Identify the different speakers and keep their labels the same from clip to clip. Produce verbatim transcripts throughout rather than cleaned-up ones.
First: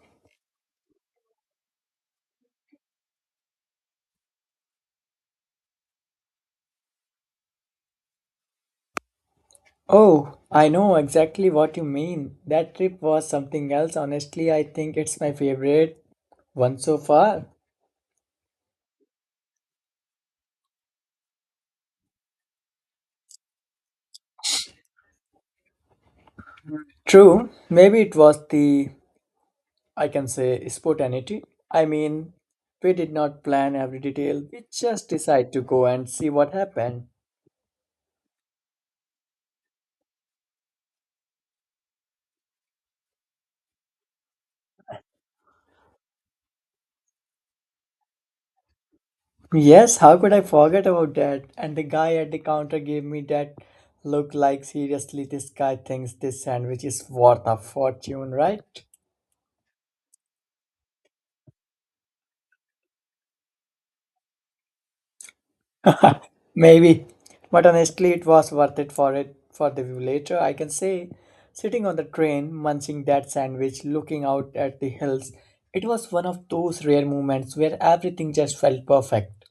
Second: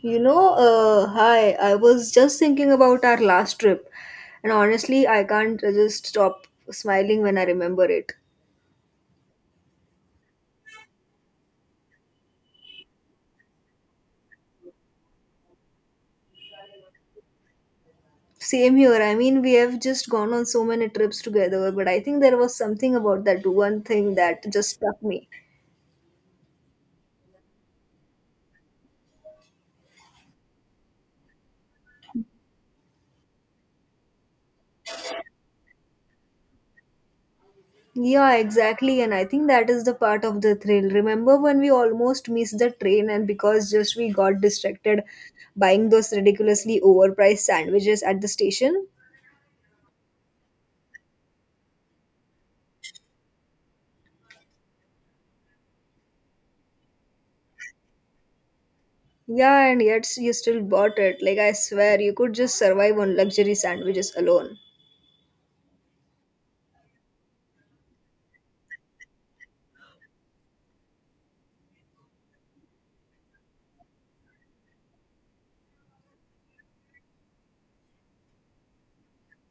Speaker 1: You know, uh, hi, I was just thinking about our last trip, and honestly, I can't just stop smiling when I remember it.
Speaker 2: Oh, I know exactly what you mean. That trip was something else. Honestly, I think it's my favorite one so far.
Speaker 1: Same here. I mean, we have just gone on so many trips together, but I think there was something about that one thing that just struck me.
Speaker 2: True, maybe it was the, I can say, spontaneity. I mean, we did not plan every detail, we just decided to go and see what happened.
Speaker 1: Yeah, exactly, and I think that is the part of the thrill. Remember when we almost missed the train, and because just we got distracted buying those ridiculously overpriced sandwiches at the station?
Speaker 2: Yes, how could I forget about that? And the guy at the counter gave me that look like, seriously, this guy thinks this sandwich is worth a fortune, right?
Speaker 1: Yeah, and yet you still bought it. Like, I swear, you could just survive on luxury sandwiches alone.
Speaker 2: Maybe, but honestly, it was worth it for it for the view later. I can say, sitting on the train, munching that sandwich, looking out at the hills, it was one of those rare moments where everything just felt perfect.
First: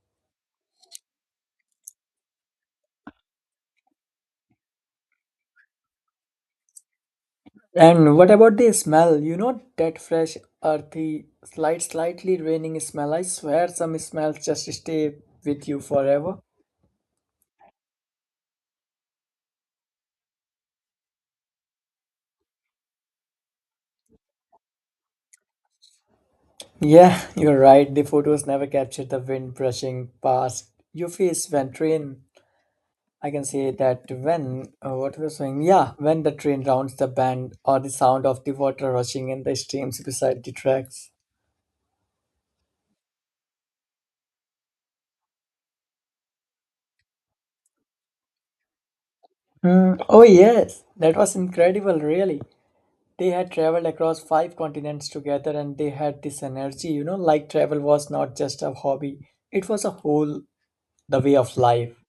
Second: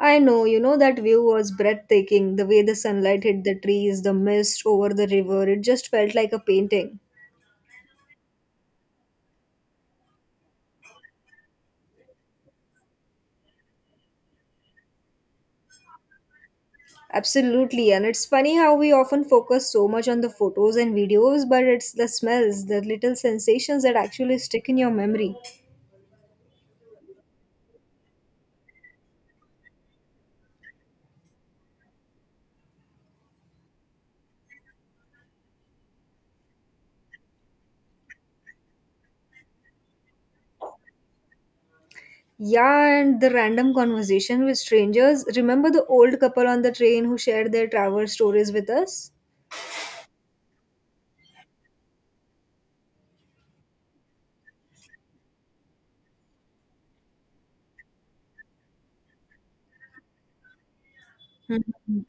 Speaker 1: I know, you know, that view was breathtaking. The way the sunlight hit the trees, the mist over the river, it just felt like a painting.
Speaker 2: And what about the smell? You know that fresh, earthy, slight, slightly raining smell. I swear, some smells just stay with you forever.
Speaker 1: Absolutely, and it's funny how we often focus so much on the photos and videos, but it's the smells, the little sensations that actually stick in your memory.
Speaker 2: Yeah, you're right. The photos never captured the wind brushing past your face when train I can say that when uh, what was saying, yeah, when the train rounds the bend or the sound of the water rushing in the streams beside the tracks.
Speaker 1: Yeah, and the random conversation with strangers. Remember the old couple on the train who shared their travel stories with us?
Speaker 2: Hmm. Oh yes, that was incredible, really. They had traveled across five continents together, and they had this energy, you know, like travel was not just a hobby; it was a whole the way of
Speaker 1: Hmm.
Speaker 2: life.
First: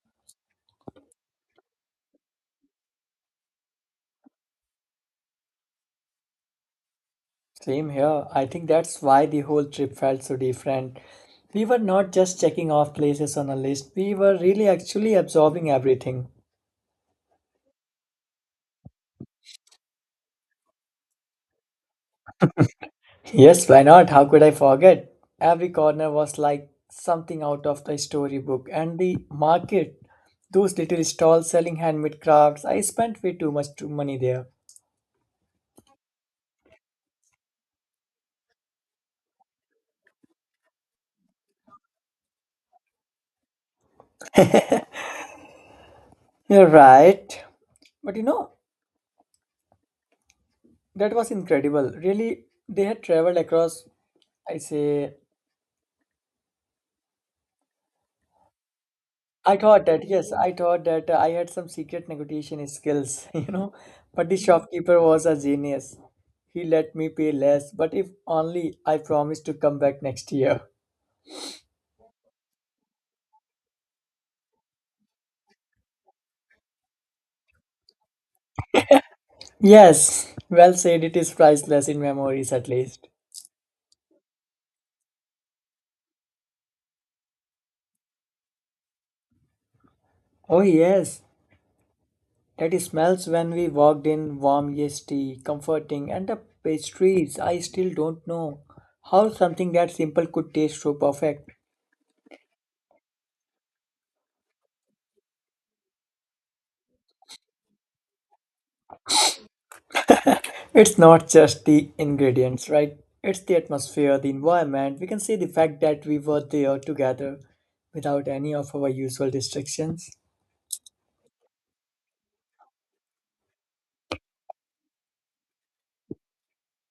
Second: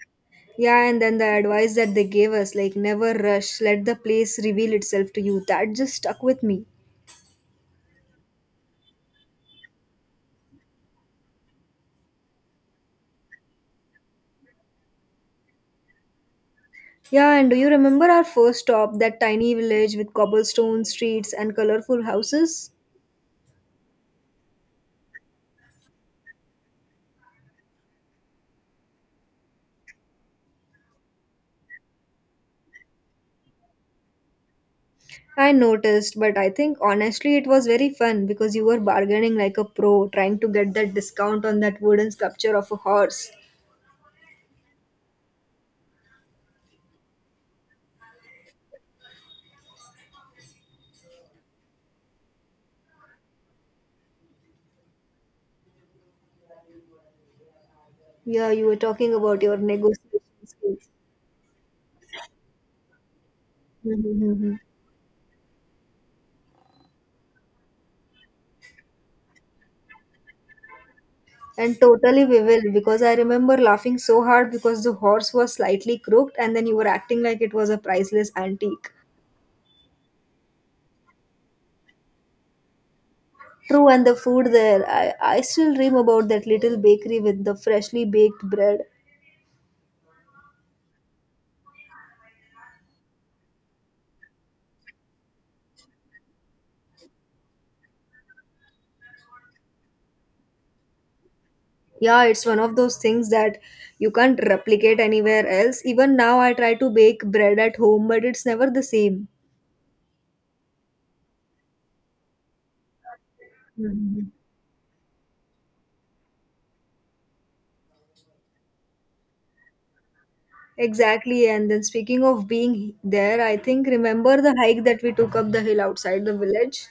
Speaker 1: Yeah, and then the advice that they gave us, like never rush, let the place reveal itself to you, that just stuck with me.
Speaker 2: Same here. I think that's why the whole trip felt so different. We were not just checking off places on a list; we were really actually absorbing everything.
Speaker 1: Yeah, and do you remember our first stop, that tiny village with cobblestone streets and colorful houses?
Speaker 2: Yes, why not? How could I forget? Every corner was like something out of the storybook, and the market, those little stalls selling handmade crafts, I spent way too much too money there.
Speaker 1: I noticed, but I think honestly it was very fun because you were bargaining like a pro, trying to get that discount on that wooden sculpture of a horse.
Speaker 2: You're right. But you know, that was incredible. Really, they had traveled across, I say,
Speaker 1: Yeah, you were talking about
Speaker 2: I
Speaker 1: your
Speaker 2: thought that, yes, I
Speaker 1: negotiation
Speaker 2: thought that uh, I had some secret negotiation skills, you know, but the
Speaker 1: skills.
Speaker 2: shopkeeper was a genius. He let me pay less, but if only I promised to come back next year.
Speaker 1: And totally we will, because I remember laughing so hard because the horse was slightly crooked and then you were acting like it was a priceless antique.
Speaker 2: Yes, well said. It is priceless in memories, at least.
Speaker 1: True, and the food there, I, I still dream about that little bakery with the freshly baked bread.
Speaker 2: Oh, yes, that smells when we walked in warm yeasty, comforting, and the pastries. I still don't know how something that simple could taste so perfect.
Speaker 1: Yeah, it's one of those things that you can't replicate anywhere else. Even now, I try to bake bread at home, but it's never the same.
Speaker 2: It's not just the ingredients, right? It's the atmosphere, the
Speaker 1: Mhm.
Speaker 2: environment. We can see the fact that we were there together without any of our usual distractions.
Speaker 1: Exactly, and then speaking of being there, I think remember the hike that we took up the hill outside the village?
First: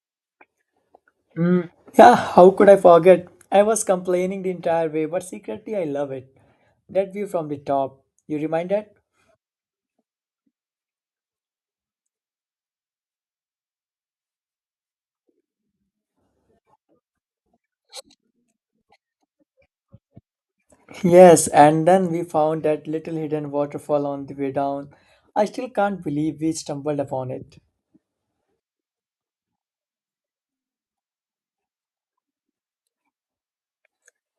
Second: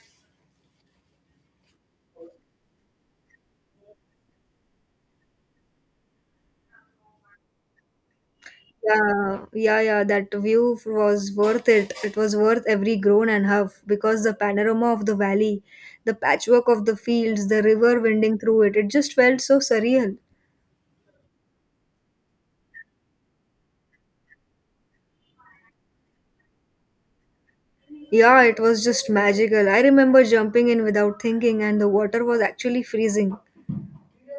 Speaker 2: Yeah, how could I forget? I was complaining the entire way, but secretly I love it. That view from the top, you reminded?
Speaker 1: Yeah, yeah, yeah. That view was worth it. It was worth every groan and huff because the panorama of the valley, the patchwork of the fields, the river winding through it, it just felt so surreal.
Speaker 2: Yes, and then we found that little hidden waterfall on the way down. I still can't believe we stumbled upon it.
Speaker 1: Yeah, it was just magical. I remember jumping in without thinking, and the water was actually freezing.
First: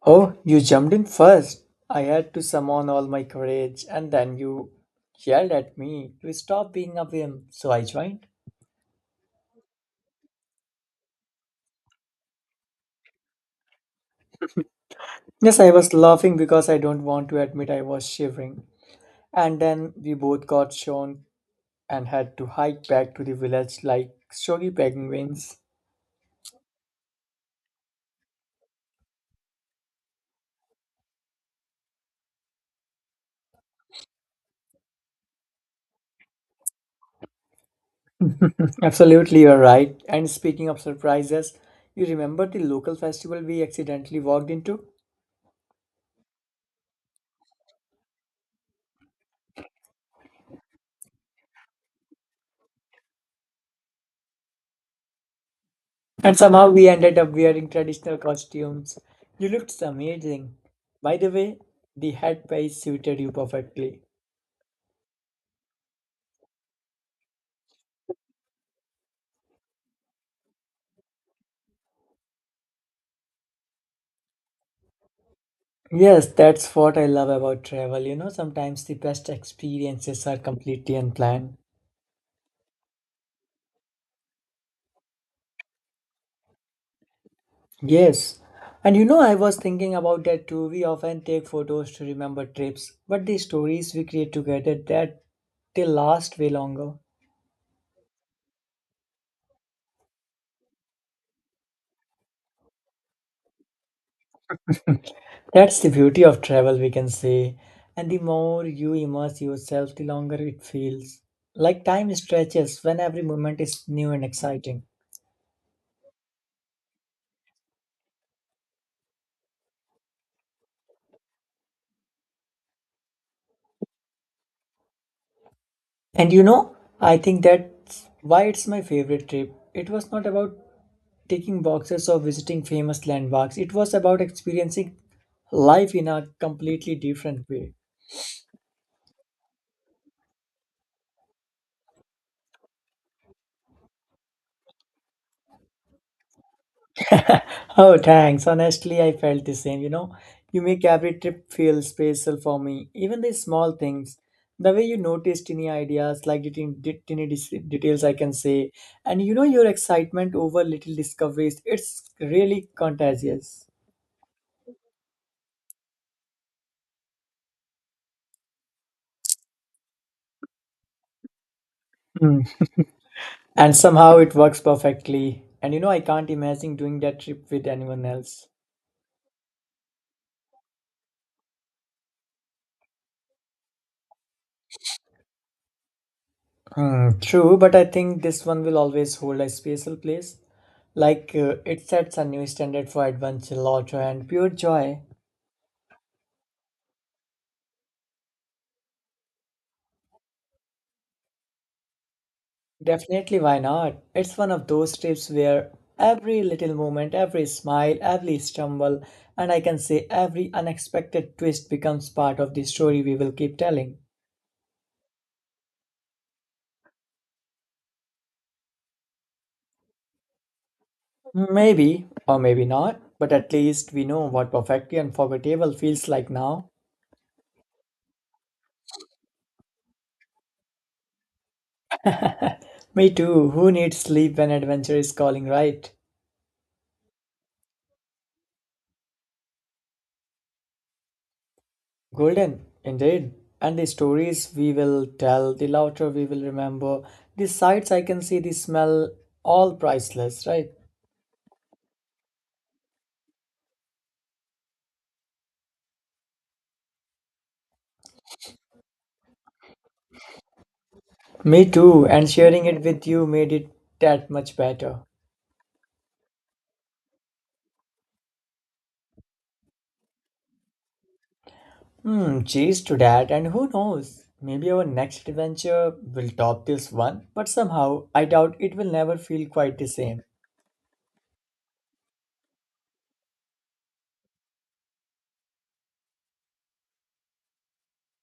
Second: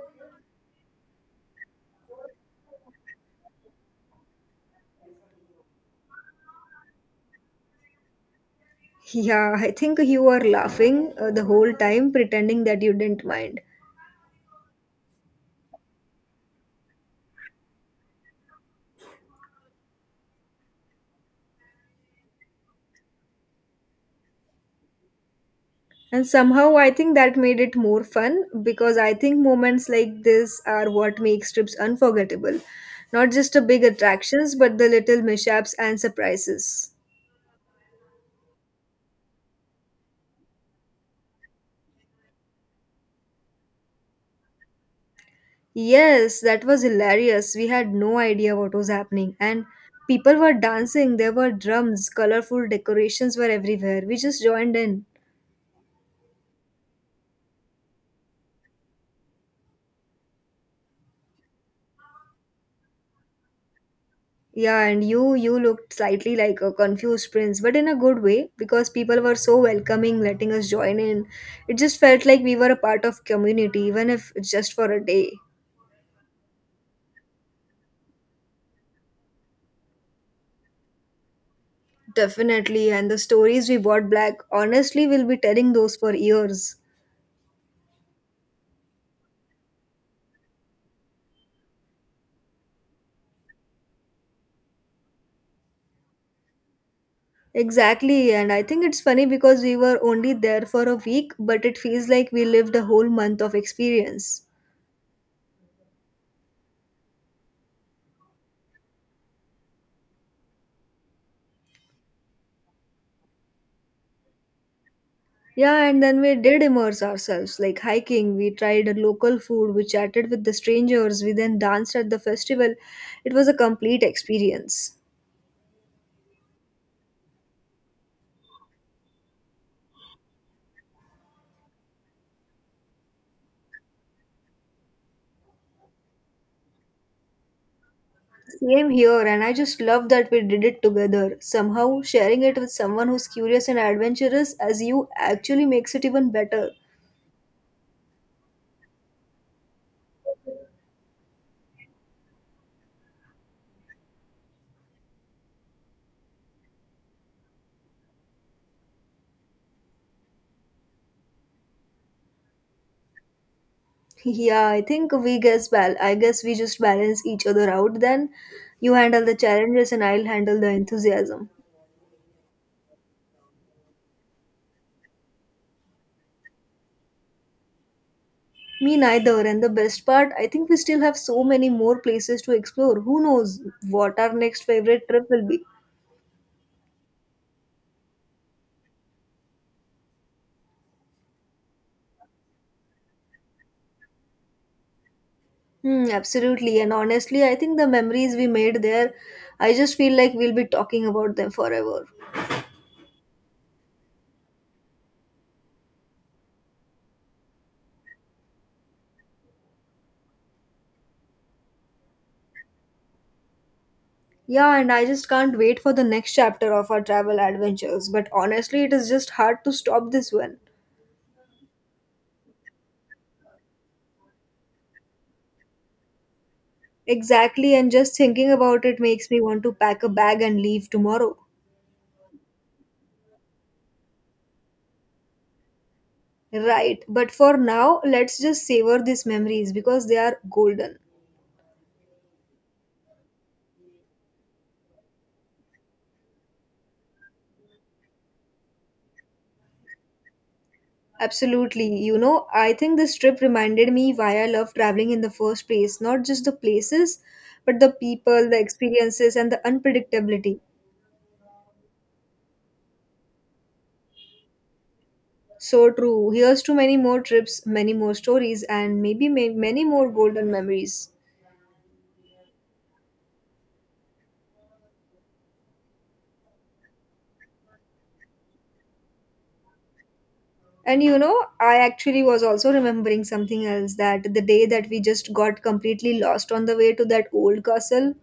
Speaker 2: Oh, you jumped in first. I had to summon all my courage, and then you yelled at me to stop being a whim, so I joined.
Speaker 1: Yeah, I think you were laughing uh, the whole time, pretending that you didn't mind.
Speaker 2: Yes, I was laughing because I don't want to admit I was shivering. And then we both got shown and had to hike back to the village like soggy begging wings.
Speaker 1: And somehow I think that made it more fun because I think moments like this are what makes trips unforgettable. Not just the big attractions, but the little mishaps and surprises.
Speaker 2: Absolutely, you're right. And speaking of surprises, you remember the local festival we accidentally walked into?
Speaker 1: Yes, that was hilarious. We had no idea what was happening. And people were dancing, there were drums, colorful decorations were everywhere. We just joined in.
Speaker 2: And somehow we ended up wearing traditional costumes. You looked amazing. By the way, the headpiece suited you perfectly.
Speaker 1: Yeah, and you you looked slightly like a confused prince, but in a good way because people were so welcoming, letting us join in. It just felt like we were a part of community, even if it's just for a day.
Speaker 2: Yes, that's what I love about travel. You know, sometimes the best experiences are completely unplanned.
Speaker 1: Definitely, and the stories we brought back, honestly, we'll be telling those for years.
Speaker 2: Yes. And you know, I was thinking about that too. We often take photos to remember trips, but the stories we create together that they last way longer.
Speaker 1: Exactly, and I think it's funny because we were only there for a week, but it feels like we lived a whole month of experience.
Speaker 2: That's the beauty of travel, we can say. And the more you immerse yourself, the longer it feels. Like time stretches when every moment is new and exciting.
Speaker 1: Yeah, and then we did immerse ourselves, like hiking. We tried a local food, we chatted with the strangers, we then danced at the festival. It was a complete experience.
Speaker 2: And you know, I think that's why it's my favorite trip. It was not about taking boxes or visiting famous landmarks, it was about experiencing life in a completely different way.
Speaker 1: Same here, and I just love that we did it together. Somehow, sharing it with someone who's curious and adventurous as you actually makes it even better.
Speaker 2: Oh, thanks. Honestly, I felt the same. You know, you make every trip feel special for me. Even the small things, the way you noticed tiny ideas, like the tin- tiny dis- details, I can say, and you know your excitement over little discoveries. It's really contagious.
Speaker 1: Yeah, I think we guess bal I guess we just balance each other out then. You handle the challenges and I'll handle the enthusiasm.
Speaker 2: Mm. And somehow it works perfectly. And you know, I can't imagine doing that trip with anyone else.
Speaker 1: Me neither. And the best part, I think we still have so many more places to explore. Who knows what our next favorite trip will be?
Speaker 2: Hmm, true, but I think this one will always hold a special place. Like uh, it sets a new standard for adventure, lotto, and pure joy.
Speaker 1: Hmm, absolutely. And honestly, I think the memories we made there, I just feel like we'll be talking about them forever.
Speaker 2: Definitely, why not? It's one of those trips where every little moment, every smile, every stumble, and I can say every unexpected twist becomes part of the story we will keep telling.
Speaker 1: Yeah, and I just can't wait for the next chapter of our travel adventures. But honestly, it is just hard to stop this one.
Speaker 2: Maybe, or maybe not, but at least we know what perfectly unforgettable feels like now.
Speaker 1: Exactly, and just thinking about it makes me want to pack a bag and leave tomorrow.
Speaker 2: Me too, who needs sleep when adventure is calling, right?
Speaker 1: Right, but for now, let's just savor these memories because they are golden.
Speaker 2: Golden, indeed. And the stories we will tell, the laughter we will remember, the sights I can see, the smell, all priceless, right?
Speaker 1: Absolutely. You know, I think this trip reminded me why I love traveling in the first place. Not just the places, but the people, the experiences, and the unpredictability.
Speaker 2: Me too, and sharing it with you made it that much better.
Speaker 1: So true. Here's to many more trips, many more stories, and maybe may- many more golden memories.
Speaker 2: Hmm, cheers to that, and who knows? Maybe our next adventure will top this one, but somehow I doubt it will never feel quite the same.
Speaker 1: And you know, I actually was also remembering something else that the day that we just got completely lost on the way to that old castle.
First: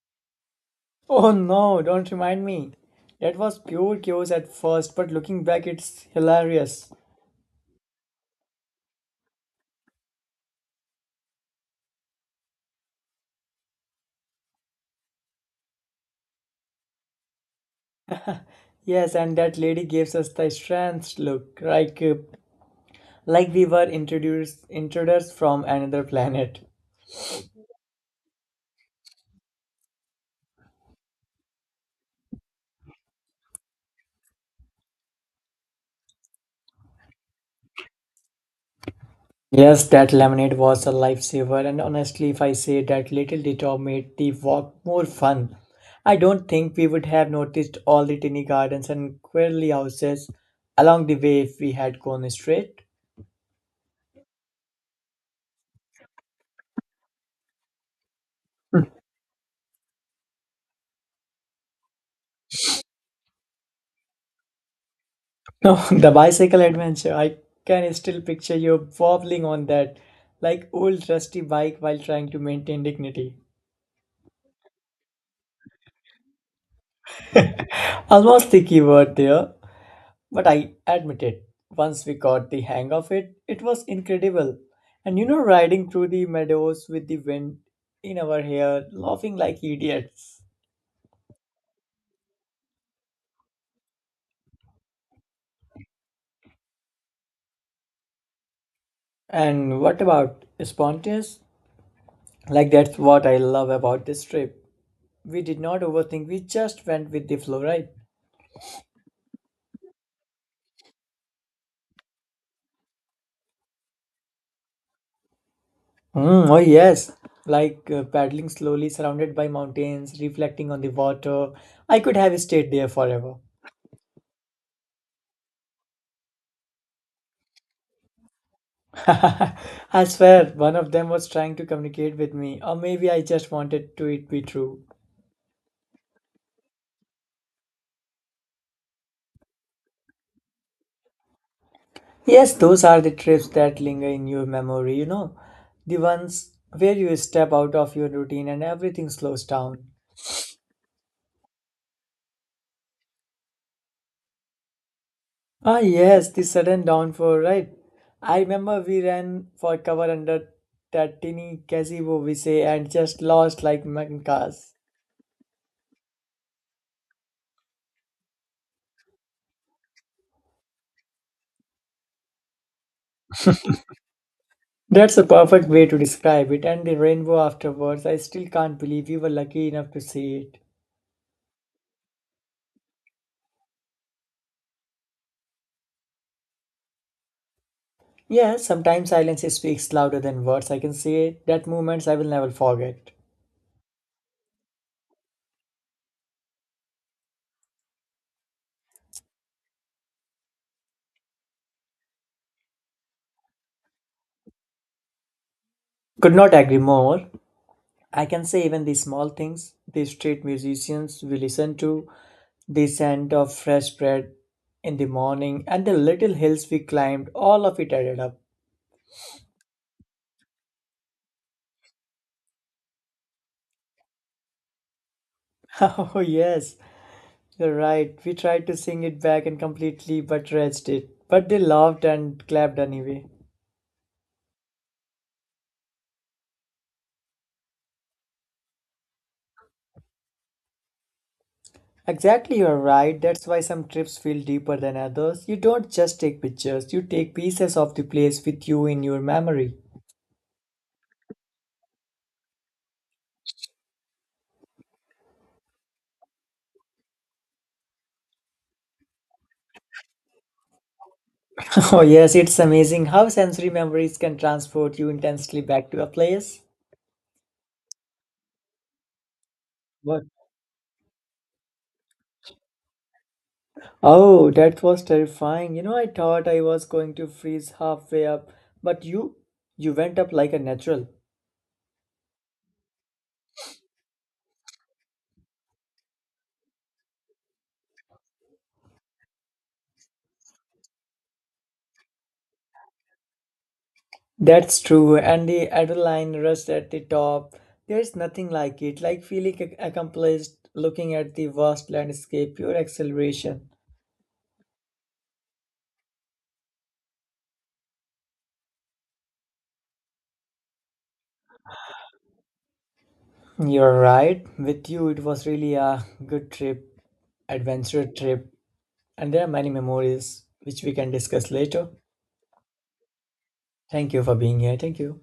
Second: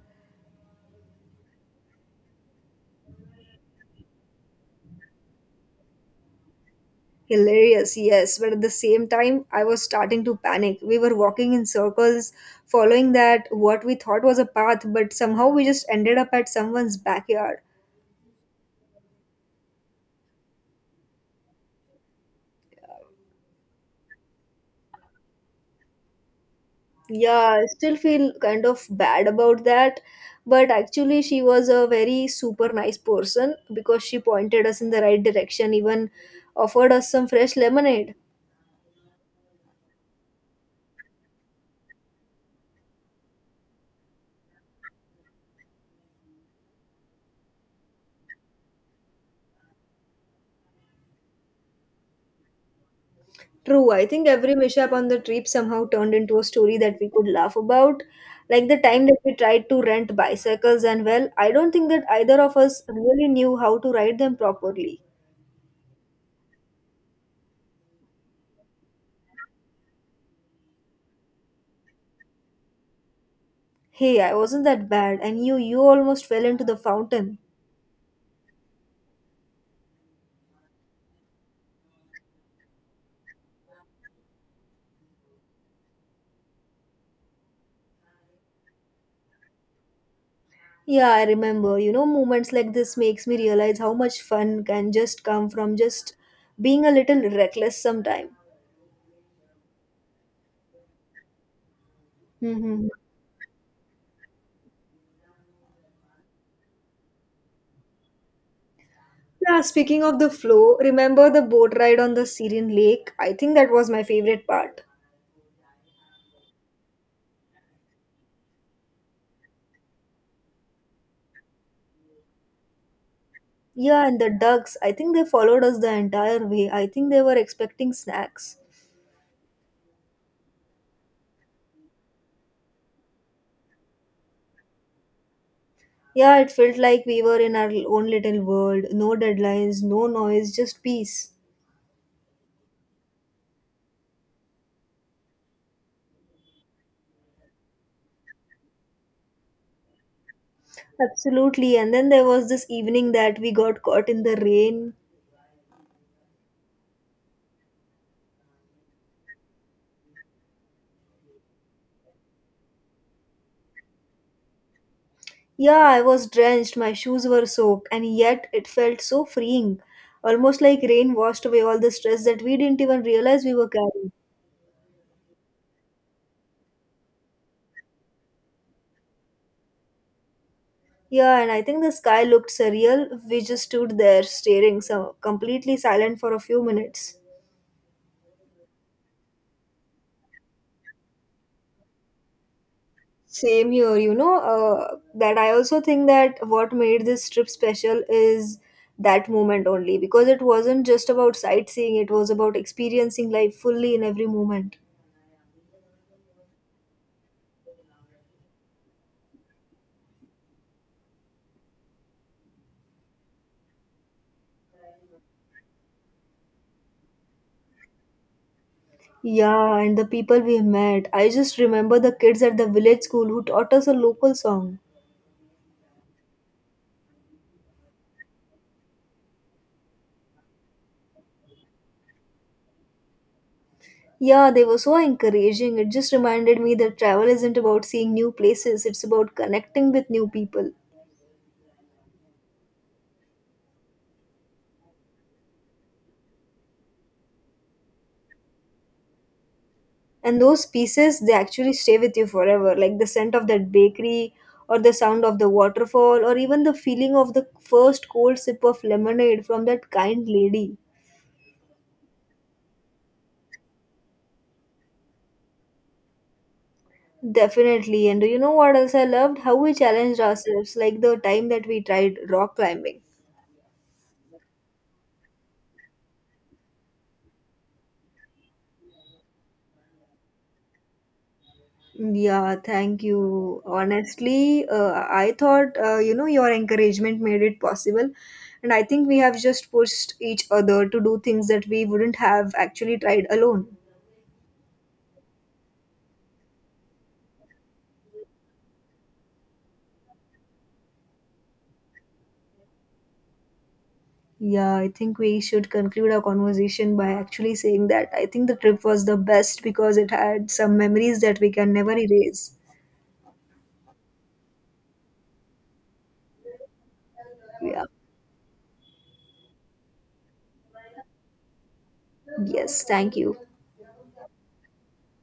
Speaker 2: Oh no, don't remind me. That was pure chaos at first, but looking back, it's hilarious.
Speaker 1: Hilarious, yes, but at the same time, I was starting to panic. We were walking in circles, following that what we thought was a path, but somehow we just ended up at someone's backyard.
Speaker 2: Yes, and that lady gives us the strange look, like uh, like we were introduced intruders from another planet.
Speaker 1: Yeah, I still feel kind of bad about that, but actually, she was a very super nice person because she pointed us in the right direction, even offered us some fresh lemonade.
Speaker 2: Yes, that lemonade was a lifesaver, and honestly, if I say that little detour made the walk more fun, I don't think we would have noticed all the tiny gardens and queerly houses along the way if we had gone straight.
Speaker 1: True, I think every mishap on the trip somehow turned into a story that we could laugh about. Like the time that we tried to rent bicycles, and well, I don't think that either of us really knew how to ride them properly.
Speaker 2: No, the bicycle adventure. I can still picture you wobbling on that like old rusty bike while trying to maintain dignity.
Speaker 1: Hey, I wasn't that bad, and you, you almost fell into the fountain.
Speaker 2: I was sticky word there, but I admit it. Once we got the hang of it, it was incredible. And you know, riding through the meadows with the wind in our hair, laughing like idiots.
Speaker 1: Yeah, I remember. You know, moments like this makes me realize how much fun can just come from just being a little reckless sometime.
Speaker 2: And what about spontaneous? Like
Speaker 1: Hmm.
Speaker 2: that's what I love about this trip. We did not overthink. We just went with the flow, right?
Speaker 1: Yeah, speaking of the flow, remember the boat ride on the Syrian lake? I think that was my favorite part.
Speaker 2: Mm, oh yes, like uh, paddling slowly, surrounded by mountains, reflecting on the water. I could have stayed there forever.
Speaker 1: Yeah, and the ducks, I think they followed us the entire way. I think they were expecting snacks.
Speaker 2: I swear, one of them was trying to communicate with me, or maybe I just wanted to it be true.
Speaker 1: Yeah, it felt like we were in our own little world. No deadlines, no noise, just peace.
Speaker 2: Yes, those are the trips that linger in your memory, you know, the ones where you step out of your routine and everything slows down.
Speaker 1: Absolutely. And then there was this evening that we got caught in the rain.
Speaker 2: Ah, yes, the sudden downfall, right? I remember we ran for cover under that tiny gazebo we say and just lost like mankas.
Speaker 1: Yeah, I was drenched, my shoes were soaked, and yet it felt so freeing. Almost like rain washed away all the stress that we didn't even realize we were carrying.
Speaker 2: That's a perfect way to describe it, and the rainbow afterwards, I still can't believe we were lucky enough to see it.
Speaker 1: Yeah, and I think the sky looked surreal. We just stood there staring, so completely silent for a few minutes.
Speaker 2: Yeah, sometimes silence speaks louder than words. I can say that moments I will never forget.
Speaker 1: Same here, you know, uh, that I also think that what made this trip special is that moment only because it wasn't just about sightseeing, it was about experiencing life fully in every moment.
Speaker 2: Could not agree more. I can say even the small things, the street musicians we listen to, the scent of fresh bread in the morning, and the little hills we climbed, all of it added up.
Speaker 1: Yeah, and the people we met. I just remember the kids at the village school who taught us a local song.
Speaker 2: Oh, yes, you're right. We tried to sing it back and completely but rushed it. But they laughed and clapped anyway.
Speaker 1: Yeah, they were so encouraging. It just reminded me that travel isn't about seeing new places, it's about connecting with new people.
Speaker 2: Exactly, you're right. That's why some trips feel deeper than others. You don't just take pictures, you take pieces of the place with you in your memory.
Speaker 1: And those pieces, they actually stay with you forever, like the scent of that bakery or the sound of the waterfall or even the feeling of the first cold sip of lemonade from that kind lady.
Speaker 2: Oh, yes, it's amazing how sensory memories can transport you intensely back to a place.
Speaker 1: Definitely, and do you know what else I loved? How we challenged
Speaker 2: What?
Speaker 1: ourselves, like the time that we tried rock climbing.
Speaker 2: Oh, that was terrifying. You know, I thought I was going to freeze halfway up, but you you went up like a natural.
Speaker 1: Yeah, thank you honestly, uh, I thought uh, you know your encouragement made it possible, and I think we have just pushed each other to do things that we wouldn't have actually tried alone.
Speaker 2: That's true, and the adrenaline rush at the top. There's nothing like it, like feeling ac- accomplished, looking at the vast landscape, pure acceleration.
Speaker 1: Yeah, I think we should conclude our conversation by actually saying that I think the trip was the best because it had some memories that we can never erase.
Speaker 2: You're right. With you, it was really a good trip,
Speaker 1: Yeah.
Speaker 2: adventure trip, and there are many memories which we can discuss later.
Speaker 1: Yes, thank you.
Speaker 2: Thank you for being here. Thank you.